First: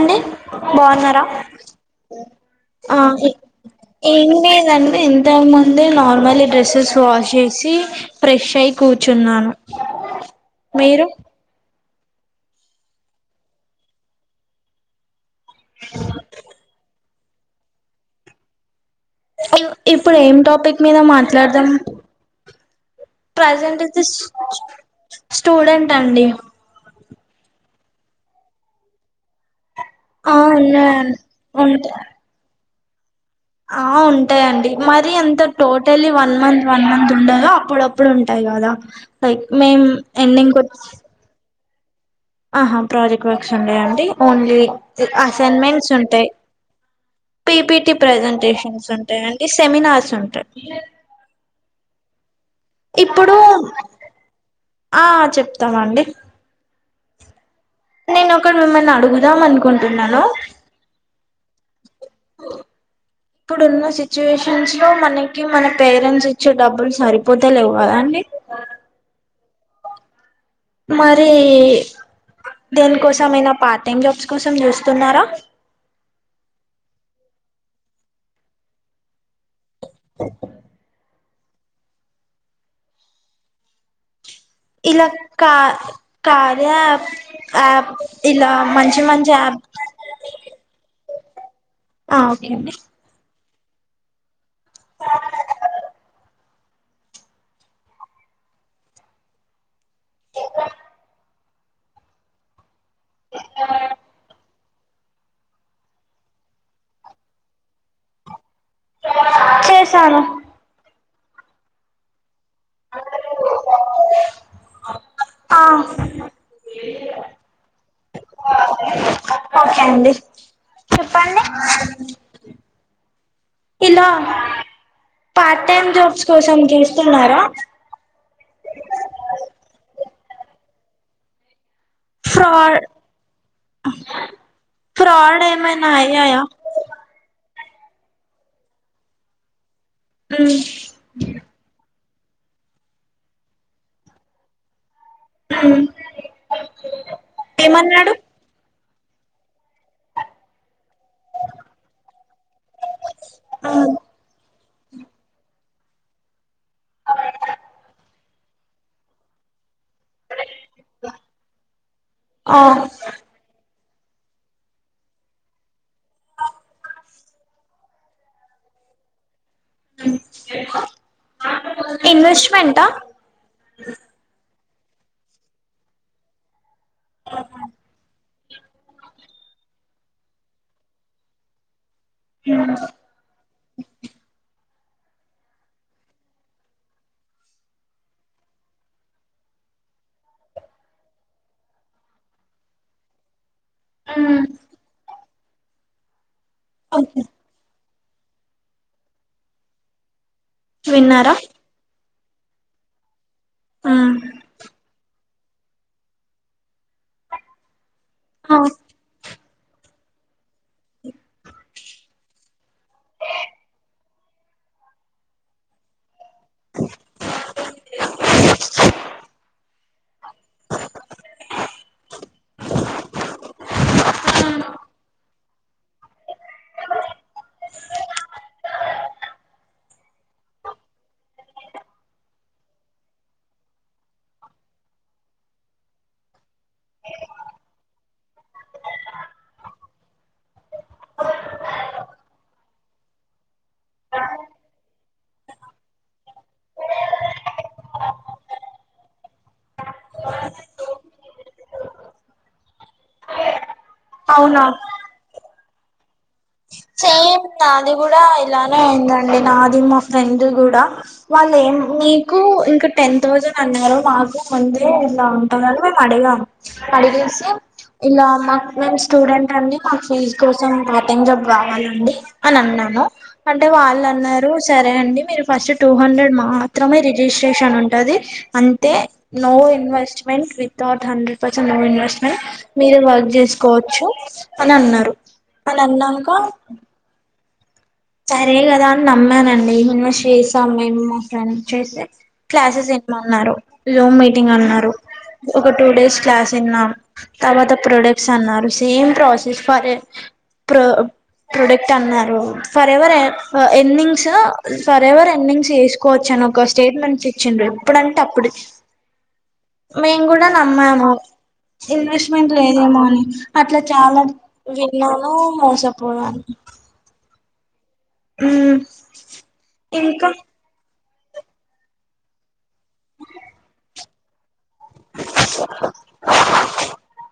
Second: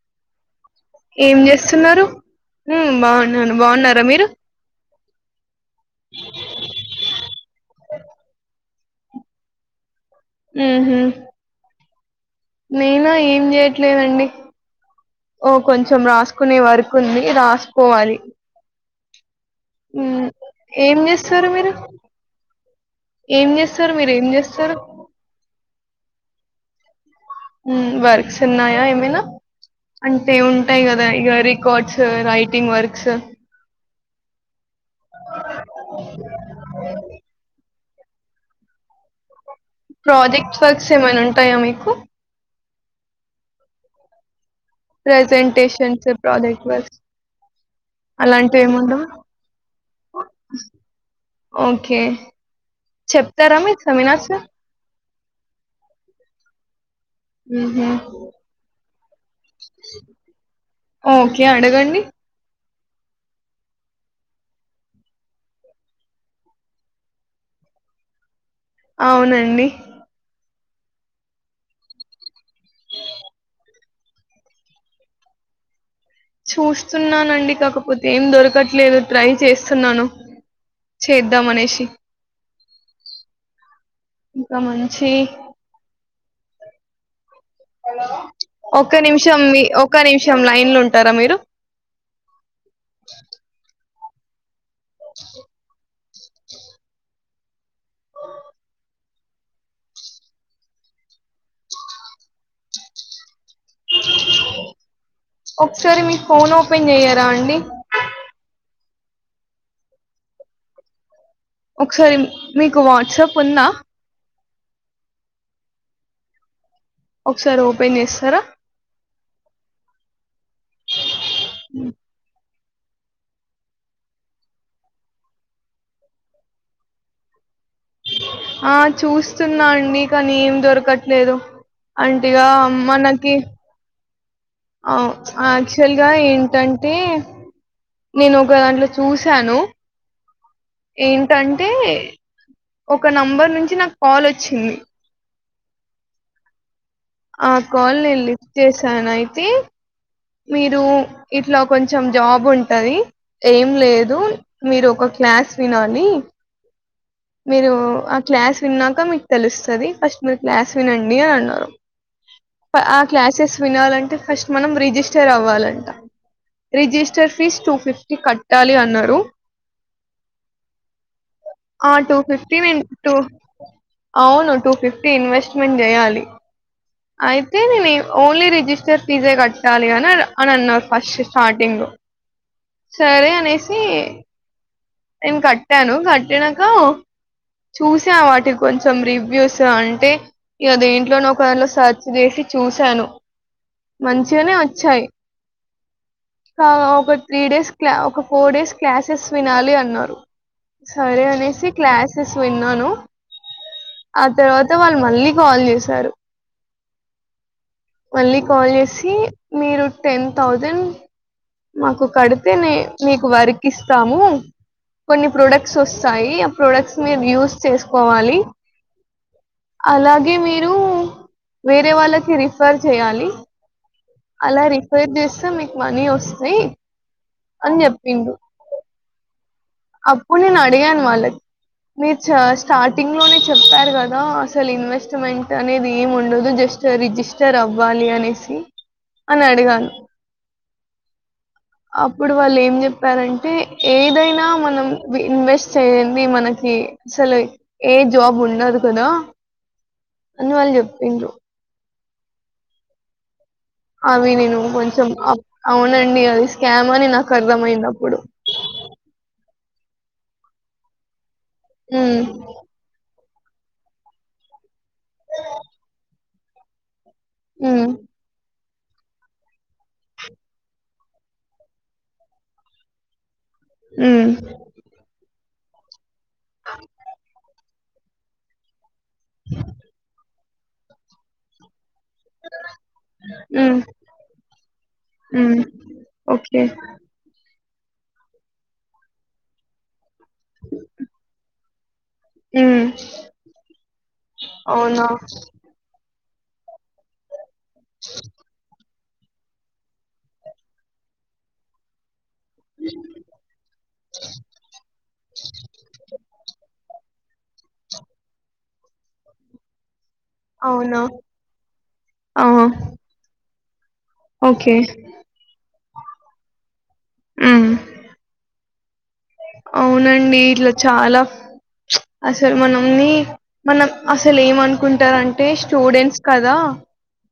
అండి బాగున్నారా? ఏం చేస్తున్నారు అ ఉమ్ ఎ బాగున్నాను బాగున్నారా మీరు ఏం లేదన్ డి. ఇంతక్ ముందే నార్మలి డ్రెస్సెస్ వాష్ చేసి ఫ్రెష్ అయి కూర్చున్నాను ఉహు మీరు నేనా ఏం చేయట్లేదండి ఓ కొంచెం రాసుకునే వర్క్ ఉంది రాస్కోవాలి హలో ఇప్పుడు ఏం టాపిక్ మీద ఏం చేస్తారు మాట్లాడదాం? మీరు ఏం ప్రజెంట్ చేస్తారు అయితే మీరు స్ ఏం చేస్తారు స్ స్టూడెంట్ అండి. ఉమ్ వర్క్స్ ఉన్నాయా ఏమైనా? ఆ అంటె ఉంటాయి గదా ఉన్నాయండి ఇగ ఉంటా రికార్డ్స్ రైటింగ్ వర్క్స్ ఆ ఉంటయి అండి మరి అంత totally one month one month ఉండదు అప్పుడుప్పుడు ఎప్పుడు ఉంటాయి గదా లైక్ మేం ఎండింగ్ ప్రాజెక్ట్ కొచ్ వర్క్స్ ఏమైనా ఉంటాయా మీకు ఆహా ప్రాజెక్ట్ వర్క్స్ ఉండయండి ఓన్లీ అసైన్మెంట్స్ ప్రజెంటేషన్స్ ఉంటాయి ప్రాజెక్ట్ వర్క్స్ పిపిటి అలాంటివి ప్రజెంటేషన్స్ ఏముండవా ఉంటాయి అండి సెమినార్స్ ఉంటాయి ఓకే ఇప్పుడు చెప్తారా మీరు సెమినార్స్ ఆ చెప్తామండి ఉహు నేను ఒకటి మిమ్మల్ని అడు ఓకే అడగండి ఇప్పుడు ఉన్న సిచ్యువేషన్స్ లో మనకి మన పేరెంట్స్ ఇచ్చే డబ్బులు సరిపోత లేవు కదా అండి అవునండి మరీ దేని కోసంమయినా పార్ట్ టైమ్ జాబ్స్ కోసం చూస్తున్నారా చూస్తున్నానండి కాకపోతే ఏం దొరకట్లేదు ట్రై చేస్తున్నాను చేద్దమనేషి ఇలా కా కార్య యాప్ ఇలా ఒక్క మంచి మంచి నిమిషం యాప్ మీ ఒక్క నిమిషం లైన్లో ఉంటారా మీరు ఆ ఓకే అండి ఒకసారి మీ ఫోన్ ఓపెన్ చెయరాండి చేశాను ఒకసారి మీకు వాట్సాప్ ఉందా ఆ ఒకసారి ఓపెన్ చేస్తారా ఓకే అండి చెప్పండి ఇలా పార్ట్ టైమ్ జాబ్స్ కోసం చూస్తున్నారా ఆ చూస్తున్నా అండి కానీ ఏం దొరకట్లేదు అంటిగా ఫ్రాడ్ మనకి ఫ్రాడ్ ఏమైనా యాక్చువల్ గా అయ్యాయా ఏంటంటే నేను ఒక దాంట్లో చూసాను ఉమ్ ఏంటంటే ఒక నంబర్ నుంచి నాకు కాల్ వచ్చింది ఉమ్ ఆ కాల్ ఏమన్నాడు నేను లిఫ్ట్ చేశాను అయితే మీరు ఇట్ల కొంచెం జాబ్ ఉంటది ఏం ఉమ్ లేదు మీరు ఒక క్లాస్ వినాలి మీరు ఆ క్లాస్ విన్నాక మీకు తెలుస్తది ఫస్ట్ మీరు క్లాస్ వినండి అని అన్నారు ఆ క్లాసెస్ వినాలం టే ఫస్ట్ మనం రిజిస్టర్ అవ్వాలంట రిజిస్టర్ ఫీజు టూ ఫిఫ్టీ కట్టాలి అన్నరు ఆ టూ ఫిఫ్నే నిన్ ఇన్వెస్ట్మెంటా టూ అవును టూ ఫిఫ్టీ ఇన్వెస్ట్మెంట్ చేయాలి అయితే నేను ఓన్లీ రిజిస్టర్ ఫీజే కట్టాలి అని అన అన్నారు ఫస్ట్ స్టార్టింగ్ లో సరే అనేసి నేను కట్టాను కట్టినంక చూసా వాటికి కొంచెం రివ్యూస్ అంటే ఇగ దేంట్లోనో ఒక దాంలో సెర్చ్ చేసి చూశాను ఉమ్ మంచిగనే వచ్చాయి ఒక ఓకే త్రీ డేస్ క్లా ఒక ఫోర్ డేస్ క్లాసెస్ వినాలి అన్నారు సరే విన్నారా అనేసి క్లాసెస్ విన్నాను ఉమ్ ఆ తర్వాత వాళ్ మళ్ళీ కాల్ చేశారు మళ్ళీ ఆ, కాల్ చేసి మీరు టెన్ థౌజండ్ మాకు కడితే నె మీకు వర్క్ ఇస్తాము కొన్ని ప్రోడక్ట్స్ వస్తాయి ఆ ప్రొడక్ట్స్ మీరు యూస్ చేసుకోవాలి అలాగే మీరు వేరే వాళ్ళకి రిఫర్ చేయాలి అలా రిఫిర్ చేస్తా మీ మనీ వస్తయ్ అని చెప్పిండు అప్పుడు నేను అడిగాను వాళ్ల మీరు చ స్టార్టింగ్ లోనే చెప్పారు కదా అసలు ఇన్వెస్ట్మెంట్ అనేది ఏం ఉండదు జస్ట్ స్ట్ రిజిస్టర్ అవ్వాలి అనేసి అని అడిగాను అప్పుడు వాళ్ళు ఏం చెప్పారంటే ఏ ఏదైనా మనం ఇ-ఇన్వెస్ట్ చేయంది మనకి అసలు ఏ జాబ్ ఉండదు కదా అని వాళ్లు చెప్పిండ్రు అవి నేను అవునా కొంచెం అవ్ అవునండి అది స్కామ్ అని నా సేమ్ నాది కూడా ఇలానే అయిందండి నాది మా ఫ్రెండ్ కూడా వాళ్ళ ఏం ఉమ్, మీకు ఇంకా టెన్ తౌసండ్ అన్నారు మాకు ముందే ఇలా ఉంటదని మేం అడిగాం అడిగెసి ఉమ్, ఇలా మాక్ మేము స్టూడెంట్ అండి మా ఫీజ్ కోసం పోర్టింగ్ జాబ్ కావాలండి అని అన్నాను అంటే వాళ్ళు ఉమ్, అన్నారు సరే అండి మీరు ఫస్ట్ టూ హండ్రెడ్ మాత్రమే రిజిస్ట్రేషన్ ఉం టది అంతే no investment without hundred percent no invest meant మీర్ వర్క్ ఉమ్, చేసుకోవచ్చు అని అన్నారు ఉమ్. ఆ అన్నంక ఓకే సరే కదా అని నమ్మానండి ఇన్వెస్ట్ చేసాం మేము మా ఫ్రెండ్ చేసే ఉమ్, క్లాసెస్ ఇనమన్నారు జూమ్ మీటింగ్ అన్నారు అవునా ఒక టూ డేస్ క్లాస్ ఇన్నాం తర్వాత ప్రొడక్ట్స్ అన్నారు ఏం ప్రాసెస్ ఫరె ప్రో-ప్రొడక్ట్ అన్నారు for ever earnings for ever earnings చేసుకోవచ్చు అని ఒకస్ స్టేట్మెంట్స్ ఇచ్చిండ్రు ఎప్పుడంటే అప్పుడు మేము కూడా అవునా నమ్మాము ఆ, ఇన్వెస్ట్మెంట్ లేదేమో అని అట్లా చాల ఓకే విన్నాము మోసపోయం మ్ మ్ అవునండి ఇట్లా చాలా అసలు మనంని మనం అసలు ఏమనుకుంటారంటే స్టూడెంట్స్ కదా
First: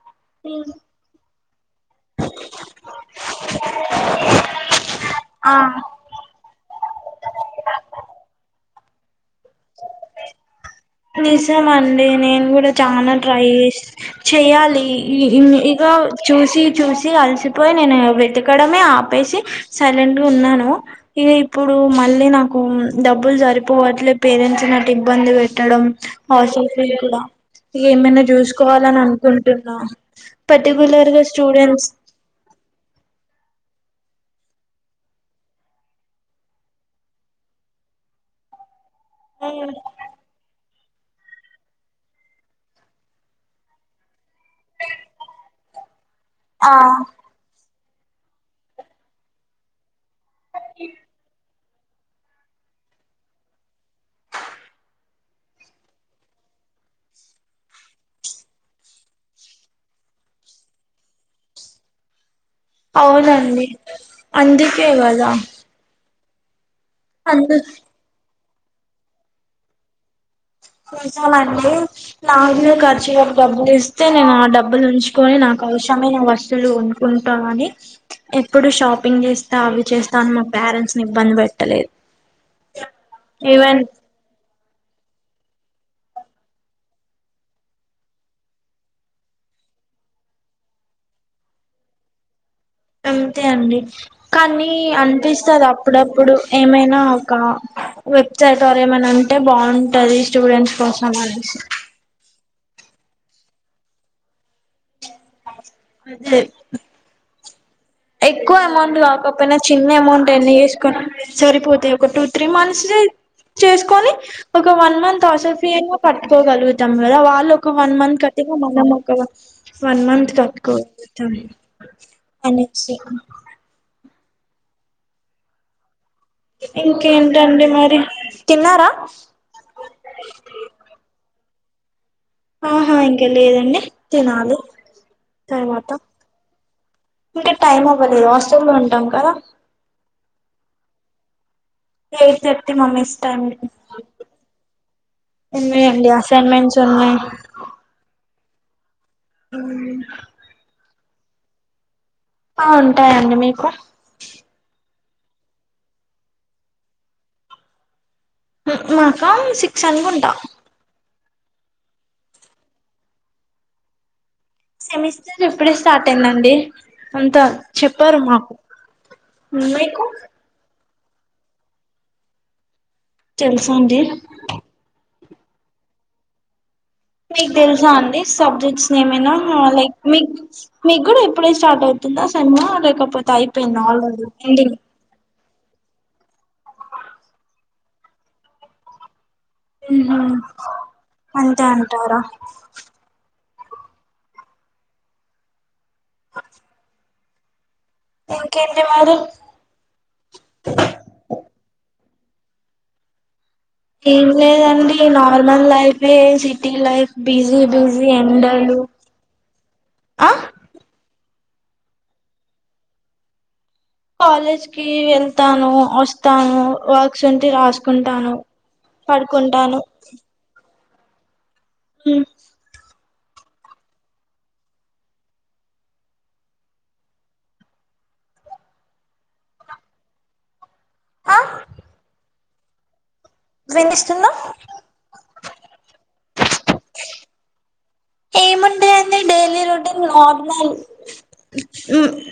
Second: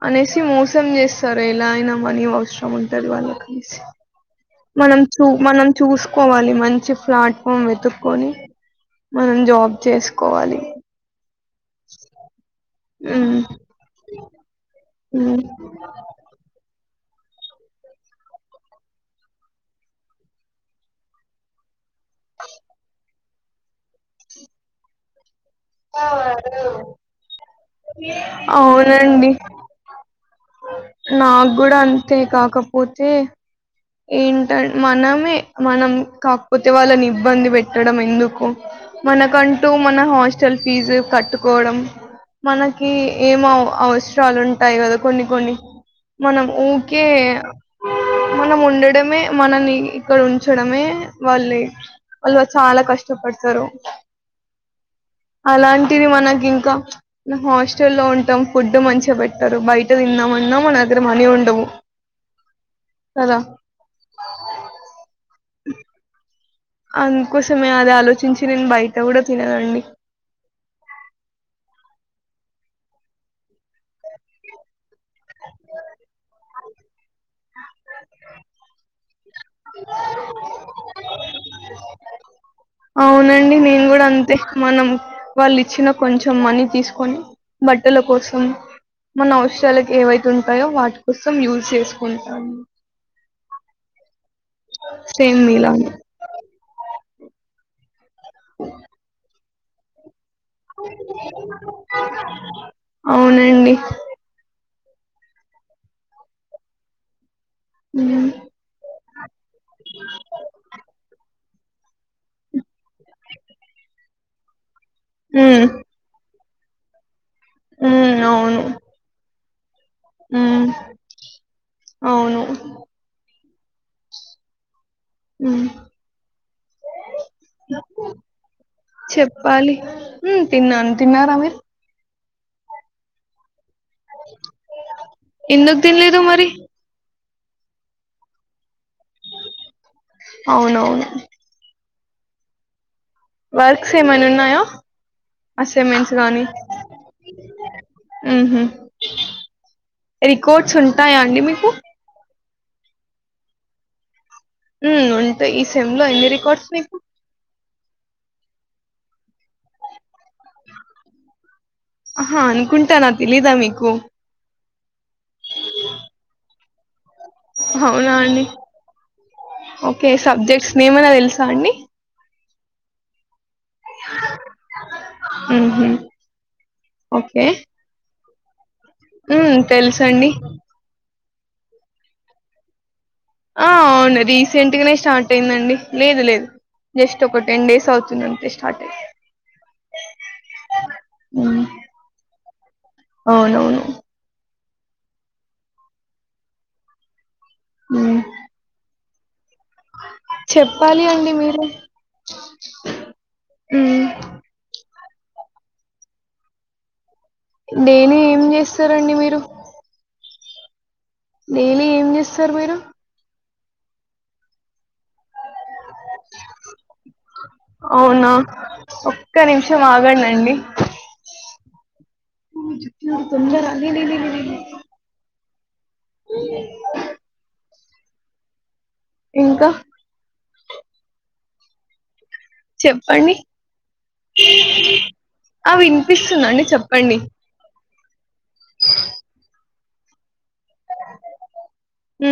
అనేసి మోసం చేస్తరు ఎలా అయినా మనీ అవసరం ఉంటది వాళ్ళకి అనేసి మనం చూ ఆ మనం చూసుకోవాలి మంచి ప్లాట్ఫామ్ వెతుక్కొని మనం జాబ్ చేసుకోవాలి తమండి నేను కూడా చనా ఉమ్ ట్రై చేస్ చెయాలి ఈ ఉమ్ ఇన్ని ఇగ చూసి చూసి ఆలిసిపోయి నేను వెతకడమే ఆపేసి సైలెంట్ గా ఉన్నాను ఇగా ఇప్పు ఇప్పుడు మళ్ళీ నాకు డబ్బులు సరిపోవట్లే పేరెంట్స్ నటు ఇబ్బంది పె ట్టడం హాస్టల్ ఫీ కూడా ఇగ ఏమైనా చూసుకోవాలని అనుకుంటున్నా పర్టికులర్ గా నాగుడ స్టూడెంట్స్ అంతే కాకపోతే ఏంటం మనమే మనం కాకపోతే వాళ్ళని ఇబ్బంది పెట్టడం ఎందుకు మనకంటూ మన హాస్టల్ ఫీజు కట్టుకోవడం మనకి ఏం అవసరాలు ఉంటాయి కదా కొన్ని కొన్ని మనం ఆ ఊకే మనం ఉండడమే మనల్ని ఇక్కడ ఉంచడమే వాళ్ళే వాళ్వ చాలా కష్టపడతారు అలాంటిది మనకి ఇంకా హాస్టల్ లో ఉంటాం ఫుడ్ మంచిగా పెట్టారు బయట తిందాం అన్న మన దగ్గర మణి ఉండవు కదా అవునండి అందుకే కదా అందు అందుకోసమే అది ఆలోచించి నేను బయట కూడా తినన్నండి ఇస్తం అండి నాక్ గుడ ఖర్చులకి డబ్బులిస్తే నేను ఆ డబ్బులు ఉంచుకొని నాకు అవసరమైన వస్తువులు కొనుక్కుంట అని ఎప్పుడు షాపింగ్ చేస్ స్తా అవి చేస్తా అని మా పేరెంట్స్ని ఇబ్బంది పెట్టలేదు. అవునండి ఈవెన్ నేను కూడా అంతే మనం వాళ్ళు ఇచ్చిన కొంచం మనీ తీస్కొని బట్టల కోసం మన అవసరాలక్ ఏవైతే ఉంటయో వాటి కోసం యూజ్ చేస్కుంటాం. అంతే అండి కానీ సేమ్ అనిపిస్తద్ మీలానే అప్పుడప్పుడు ఏమైనా కా వెచ్చేటోర్ ఏమైన ఉంటే బాగుంటది. స్టూడెంట్స్ కోసం అనేసి అవునండి. అదే మ్మ్ ఎక్కువ అమౌంట్ రాకపోయిన చిన్న అమౌంట్ ఎర్న్ చేస్కున్న సరిపోతయి ఒక టూ త్రీ మంత్స్ చేస్కొని ఒక వన్ మంత్ హాస్టల్ మ్మ్ ఫీ అయినా కట్టుకోగలుగుతాం కదా వాళ్ళు ఒక వన్ మ్మ్ మంత్ కట్టినా అవును మనం ఒక వన్ వన్ మంత్ మ్మ్ కట్టుకోవచ్చు అవును అని మ్ ఇంకేంటండి మరి తిన్నారా చెప్పాలి హ్ తిన్నాను తిన్నారా మీరు? ఆహా ఇంక లేదండి తినాలి ఎందుకు తర్వాత తినలేదు మరి ఇప్పుడే టైమ్ అవ్వలేదు హాస్టలో ఉన్ అవునవును. ఎయిట్ థర్టీ మమ్మీస్ వర్క్స్ ఏమైనా ఉన్నాయా ఉన్నయ్ అండి అసైన్మెంట్స్ అసైన్మెంట్స్ ఉన్నయి. మ్ హ్ అవునా టాయా అండి మీకు ఆ ఉంటాయండి, మీకు? మ్ ఉంటయి. ఈ సెమ్లో ఎన్ని రికార్డ్స్ నీకు మ్ మాక సిక్స్ అనుకుంటా అహ అనుకుంటానా తెలీదా మీకు సెమిస్టర్ ఇప్పుడే స్టార్ట్ అయిందండి. అంత అవునా చెప్పరు అండి మాకు మీకు వేమన తెల్సా అండి. తెల్సండి. మ్ హ్ మీక్ తెల్సా అండి సబ్జెక్ట్స్ ఏమైనా హ్మ్ ఆ లైక్ తెలుసండి మీక్ మీక్ గుడా ఇప్పుడే స్టార్ట్ అవుతుంద సెమ్ లేకపో ఆ అవును రీసెంట్గనే స్టార్ట్ అయిందండి. లేదు లేదు జస్ట్ ఒక టెన్ డేస్ అవుతుందంతే స్టార్ట్ అయి మ్ హ్ హ్మ్ అంతే అంటారా అవునవును హ్మ్ ఇంకేంది మరి చెప్పాలి అండి మీరే హ్మ్ ఏం లేదండి నార్మల్ లైఫే city life. Busy busy daily ఏం ఎండలు చేస్తారండి మీరు డైలీ ఏం చేస్తరు మీరు? కాలేజ్కీ ఎళ్తాను. వోస్తాను వర్క్స్ ఉంటె అవునా రాసుకుంటాను ఒక్క పడుకుంటాను నిమిషం ఆగండండి మ్ తొందర ఇంకా ఆ చెప్పండి వినిస్తుందా ఆ విన్పిస్తుందండి చెప్పండి.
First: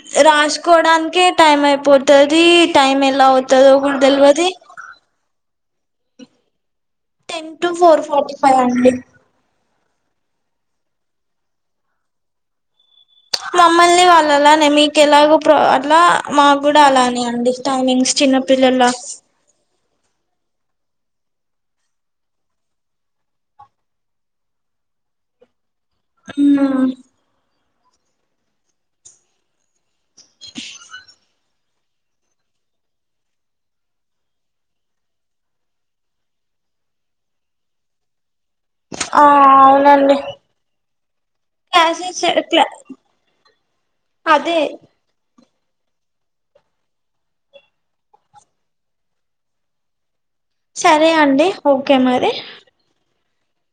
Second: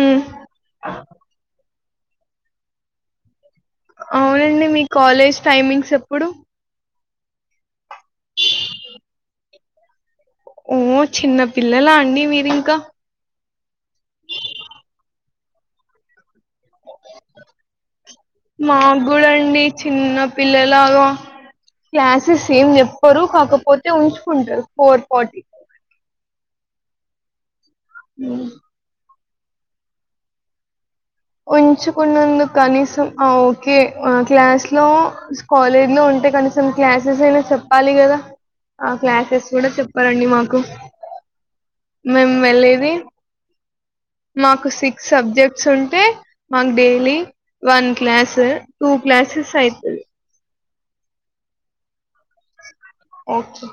ఉమ్ రాస్కోడానికే టైమైపో పోతదీ టైమేలా అవ్తదో కూడా తెల్వది అవునండి మీ కాలేజ్ టైమింగ్స్ ఎప్పుడు ten to four forty five అండి ఓ చిన్న పిల్లలా అండి మీరింకా మమ్మల్ని వాళ్ళలానే మీకు ఎలాగో ప్ర అట్లా మా కూడా అలానే అండి టైమింగ్స్ చిన్నపిల్లల మాకు కూడా అండి చిన్న పిల్లలాగా క్లాసెస్ ఏం జేప్పరు కాకపోతే ఉంచుకుంటారు ఫోర్ ఫార్టీ ఆహ్ ఉహ్ ఉంచుకున్నందు కనీసం ఆ ఓకే క్లాస్లో కాలేజ్లో ఉంటే క కొసం క్లాసెసైనా చెప్పాలి కదా ఆ క్లాసెస్ కూడా చెప్పారండి మాకు క్లాసెస్ మేము క్లా వెళ్ళేది అదే మాకు సిక్స్ సబ్జెక్ట్ స్ ఉంటే మాకు daily one class two classes అయితయి సరే అండి ఓకే మరి ఓకే